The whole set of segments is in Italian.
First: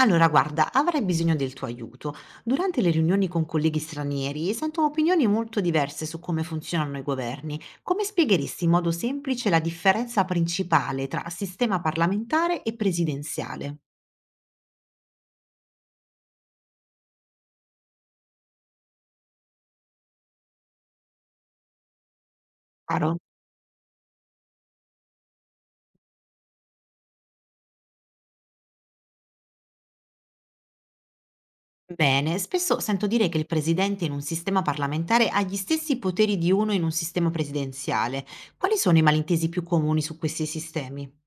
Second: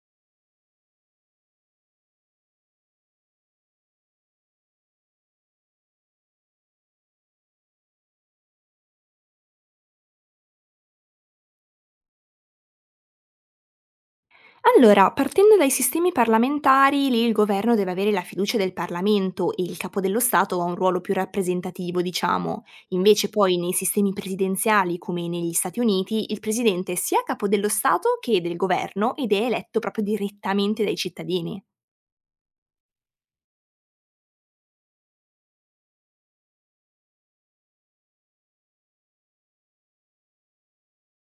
Allora, guarda, avrei bisogno del tuo aiuto. Durante le riunioni con colleghi stranieri sento opinioni molto diverse su come funzionano i governi. Come spiegheresti in modo semplice la differenza principale tra sistema parlamentare e presidenziale? Allora, partendo dai sistemi parlamentari, lì il governo deve avere la fiducia del Parlamento e il capo dello Stato ha un ruolo più rappresentativo, diciamo. Chiaro? Invece poi nei sistemi presidenziali, come negli Stati Uniti, il presidente è sia capo dello Stato che del governo ed è eletto proprio direttamente dai cittadini. Bene, spesso sento dire che il presidente in un sistema parlamentare ha gli stessi poteri di uno in un sistema presidenziale. Quali sono i malintesi più comuni su questi sistemi?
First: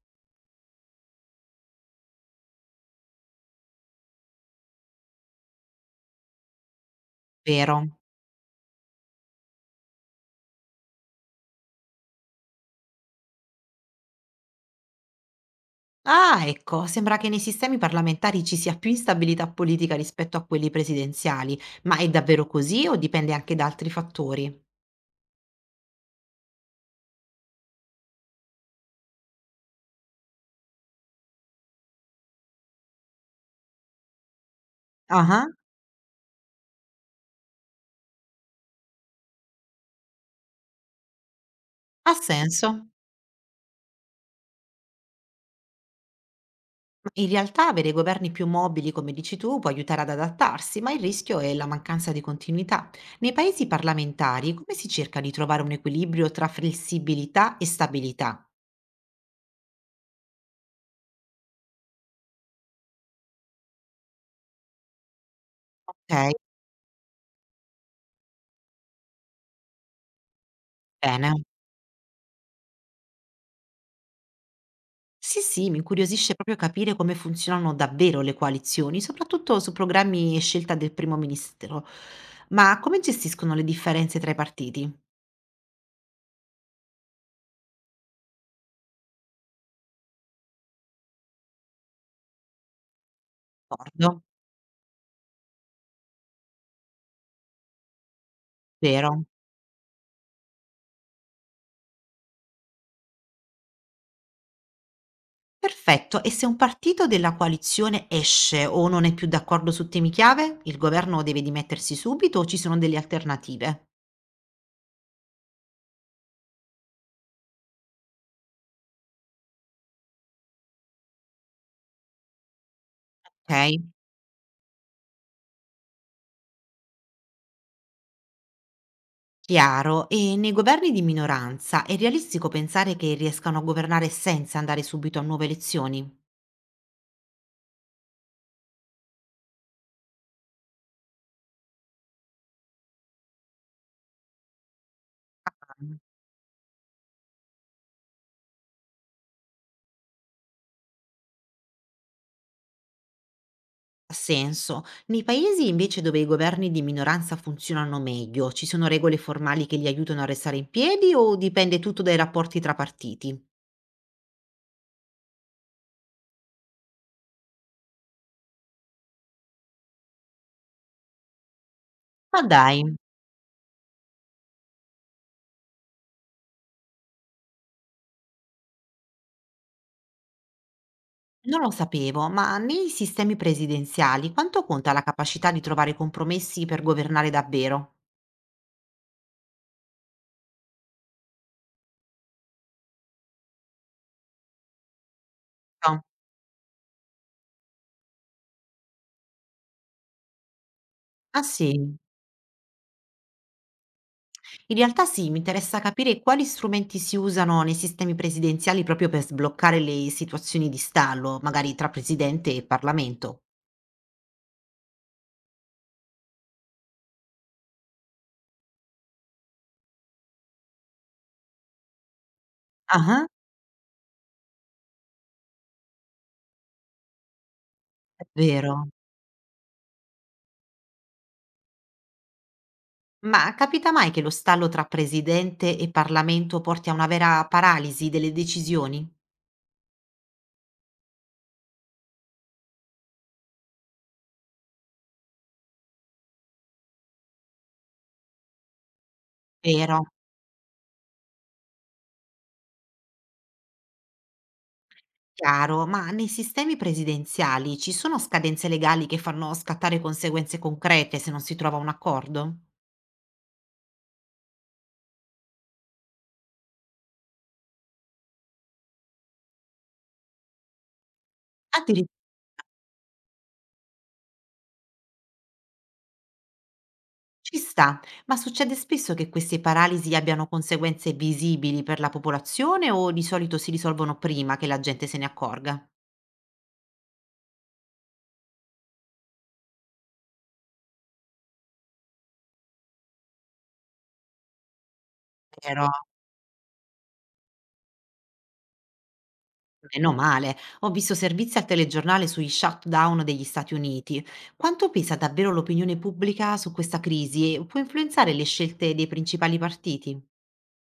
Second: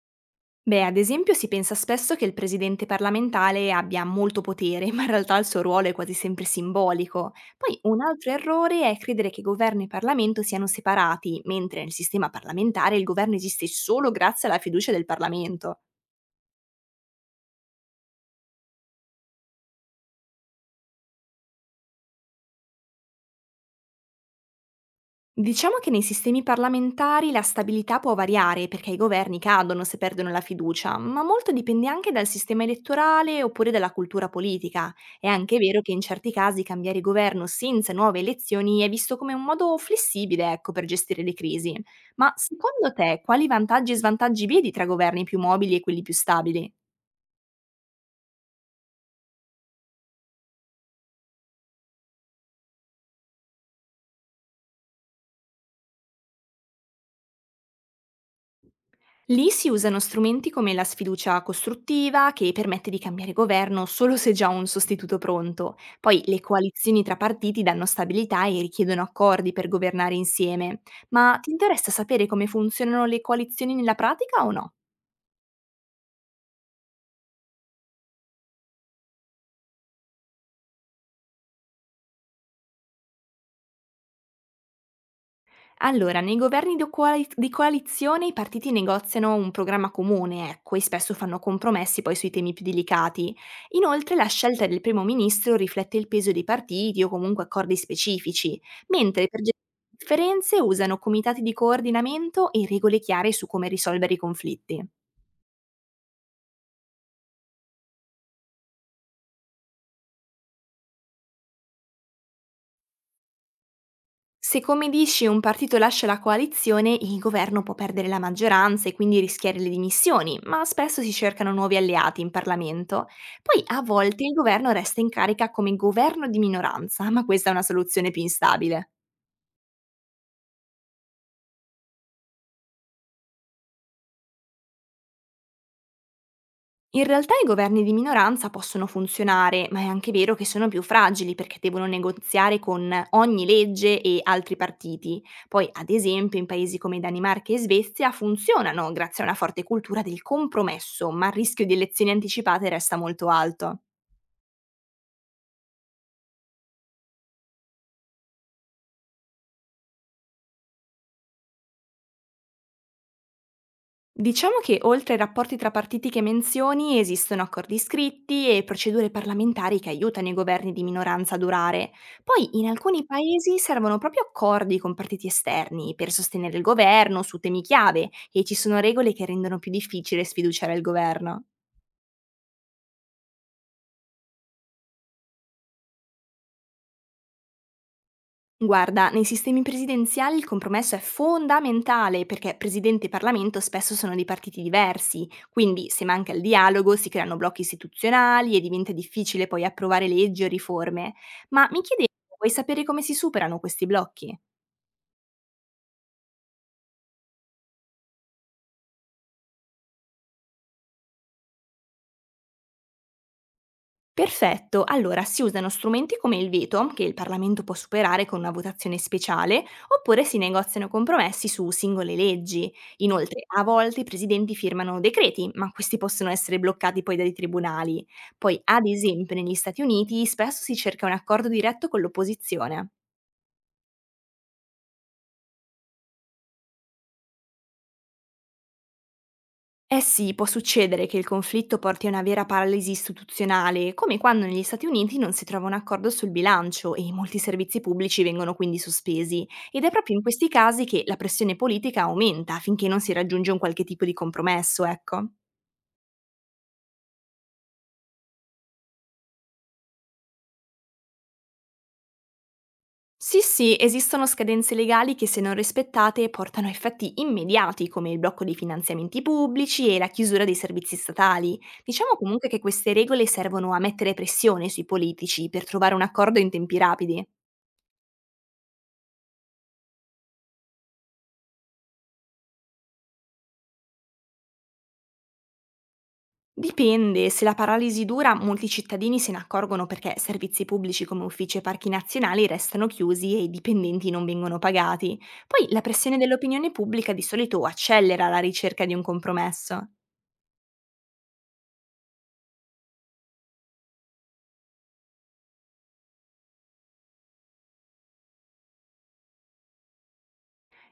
Beh, ad esempio si pensa spesso che il presidente parlamentare abbia molto potere, ma in realtà il suo ruolo è quasi sempre simbolico. Poi Vero? un altro errore è credere che governo e Parlamento siano separati, mentre nel sistema parlamentare il governo esiste solo grazie alla fiducia del Parlamento. Ah, ecco, sembra che nei sistemi parlamentari ci sia più instabilità politica rispetto a quelli presidenziali, ma è davvero così o dipende anche da altri fattori? Diciamo che nei sistemi parlamentari la stabilità può variare perché i governi cadono se perdono la fiducia, ma molto dipende anche dal sistema elettorale oppure dalla cultura politica. È Ah, anche vero che in certi casi cambiare governo senza nuove elezioni è visto come un modo flessibile, ecco, per gestire le crisi. ha Ma senso. secondo te quali vantaggi e svantaggi vedi tra governi più mobili e quelli più stabili? Ma in realtà avere governi più mobili, come dici tu, può aiutare ad adattarsi, ma il rischio è la mancanza di continuità. Nei paesi parlamentari, come si cerca di trovare un equilibrio tra flessibilità e stabilità? Lì si usano strumenti come la sfiducia costruttiva, che permette di cambiare governo solo se già un sostituto pronto. Poi Ok, le coalizioni tra partiti danno stabilità e richiedono accordi per governare insieme. bene. Ma ti interessa sapere come funzionano le coalizioni nella pratica o no? Sì, sì, mi incuriosisce proprio capire come funzionano davvero le coalizioni, soprattutto su programmi e scelta del primo ministro. Ma come gestiscono le differenze tra i partiti? Allora, nei governi do coali di coalizione i partiti negoziano un programma comune, ecco, e spesso fanno compromessi poi sui temi più delicati. Inoltre D'accordo, la scelta del primo ministro riflette il peso dei partiti o comunque accordi specifici, vero. mentre per gestire le differenze usano comitati di coordinamento e regole chiare su come risolvere i conflitti. Perfetto. E se un partito della coalizione esce o non è più d'accordo su temi chiave, il governo deve dimettersi subito o ci sono delle alternative? Se come dici un partito lascia la coalizione, il governo può perdere la maggioranza e quindi rischiare le dimissioni, ma spesso si cercano nuovi alleati in Parlamento. Poi a Ok, volte il governo resta in carica come governo di minoranza, ma questa è una soluzione più instabile. chiaro. E nei governi di minoranza è realistico pensare che riescano a governare senza andare subito a nuove elezioni? In realtà i governi di minoranza possono funzionare, ma è anche vero che sono più fragili perché devono negoziare con ogni legge e altri partiti. Poi, ad esempio, in paesi come Danimarca e Svezia funzionano grazie a una forte cultura del compromesso, ma il rischio di elezioni anticipate resta molto alto. Ha senso. Nei paesi invece dove i governi di minoranza funzionano meglio, ci sono regole formali che li aiutano a restare in piedi o dipende tutto dai rapporti tra partiti? Diciamo che oltre ai rapporti tra partiti che menzioni esistono accordi scritti e procedure parlamentari che aiutano i governi di minoranza a durare. Ma Poi in dai, alcuni paesi servono proprio accordi con partiti esterni per sostenere il governo su temi chiave e ci sono regole che rendono più difficile sfiduciare il governo. non lo sapevo, ma nei sistemi presidenziali quanto conta la capacità di trovare compromessi per governare davvero? Guarda, nei sistemi presidenziali il compromesso è fondamentale perché presidente e Parlamento spesso sono di partiti diversi, quindi No. se manca il dialogo si creano blocchi istituzionali e diventa difficile poi approvare leggi o riforme. Ah Ma mi sì, chiedevo, vuoi sapere come si superano questi blocchi? in realtà sì, mi interessa capire quali strumenti si usano nei sistemi presidenziali proprio per sbloccare le situazioni di stallo, magari tra presidente e Parlamento. Perfetto, allora si usano strumenti come il veto, che il Parlamento può superare con una votazione speciale, oppure si negoziano compromessi su singole leggi. Ah, Inoltre, a volte i presidenti firmano decreti, ma questi possono essere bloccati poi dai tribunali. è Poi, ad vero. esempio, negli Stati Uniti spesso si cerca un accordo diretto con l'opposizione. Ma capita mai che lo stallo tra presidente e Parlamento porti a una vera paralisi delle decisioni? Eh sì, può succedere che il conflitto porti a una vera paralisi istituzionale, come quando negli Stati Uniti non si trova un accordo sul bilancio e molti servizi pubblici vengono quindi sospesi. Ed è Vero, proprio in questi casi che la pressione politica aumenta finché non si raggiunge un qualche tipo di compromesso, ecco. chiaro, ma nei sistemi presidenziali ci sono scadenze legali che fanno scattare conseguenze concrete se non si trova un accordo? Sì, sì, esistono scadenze legali che se non rispettate portano a effetti immediati come il blocco dei finanziamenti pubblici e la chiusura dei servizi statali. Addirittura Diciamo comunque che queste regole servono a mettere pressione sui politici per trovare un accordo in tempi rapidi. ci sta, ma succede spesso che queste paralisi abbiano conseguenze visibili per la popolazione o di solito si risolvono prima che la gente se ne accorga? Dipende, se la paralisi dura molti cittadini se ne accorgono perché servizi pubblici come uffici e parchi nazionali restano chiusi e i dipendenti non vengono pagati. Poi la Vero. pressione dell'opinione pubblica di solito accelera la ricerca di un compromesso. Meno male. Ho visto servizi al telegiornale sui shutdown degli Stati Uniti. Quanto pesa davvero l'opinione pubblica su questa crisi e può influenzare le scelte dei principali partiti?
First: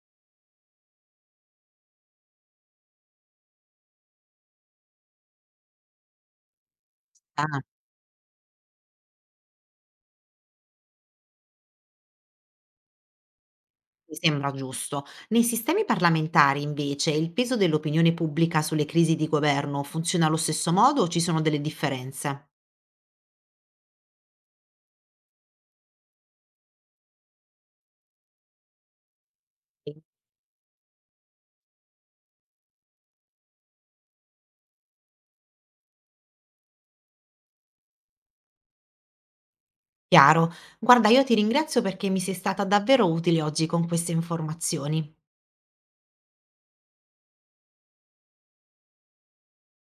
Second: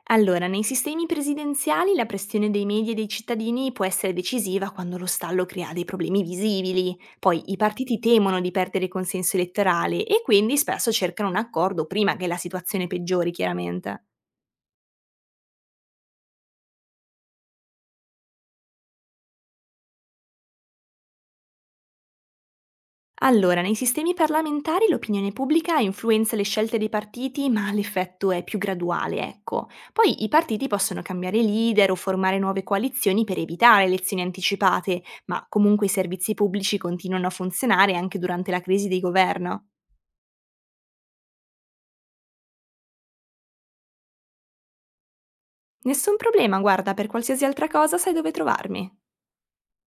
Allora, nei sistemi presidenziali la pressione dei media e dei cittadini può essere decisiva quando lo stallo crea dei problemi visibili, poi i Ah, partiti temono di perdere consenso elettorale e quindi spesso cercano un accordo prima che la situazione peggiori, chiaramente. mi sembra giusto. Nei sistemi parlamentari, invece, il peso dell'opinione pubblica sulle crisi di governo funziona allo stesso modo o ci sono delle differenze? Allora, nei sistemi parlamentari l'opinione pubblica influenza le scelte dei partiti, ma l'effetto è più graduale, ecco. Sì. Poi i partiti possono cambiare leader o formare nuove coalizioni per evitare elezioni anticipate, ma comunque i servizi pubblici continuano a funzionare anche durante la crisi di governo. Chiaro. Guarda, io ti ringrazio perché mi sei stata davvero utile oggi con queste informazioni. Nessun problema, guarda, per qualsiasi altra cosa sai dove trovarmi.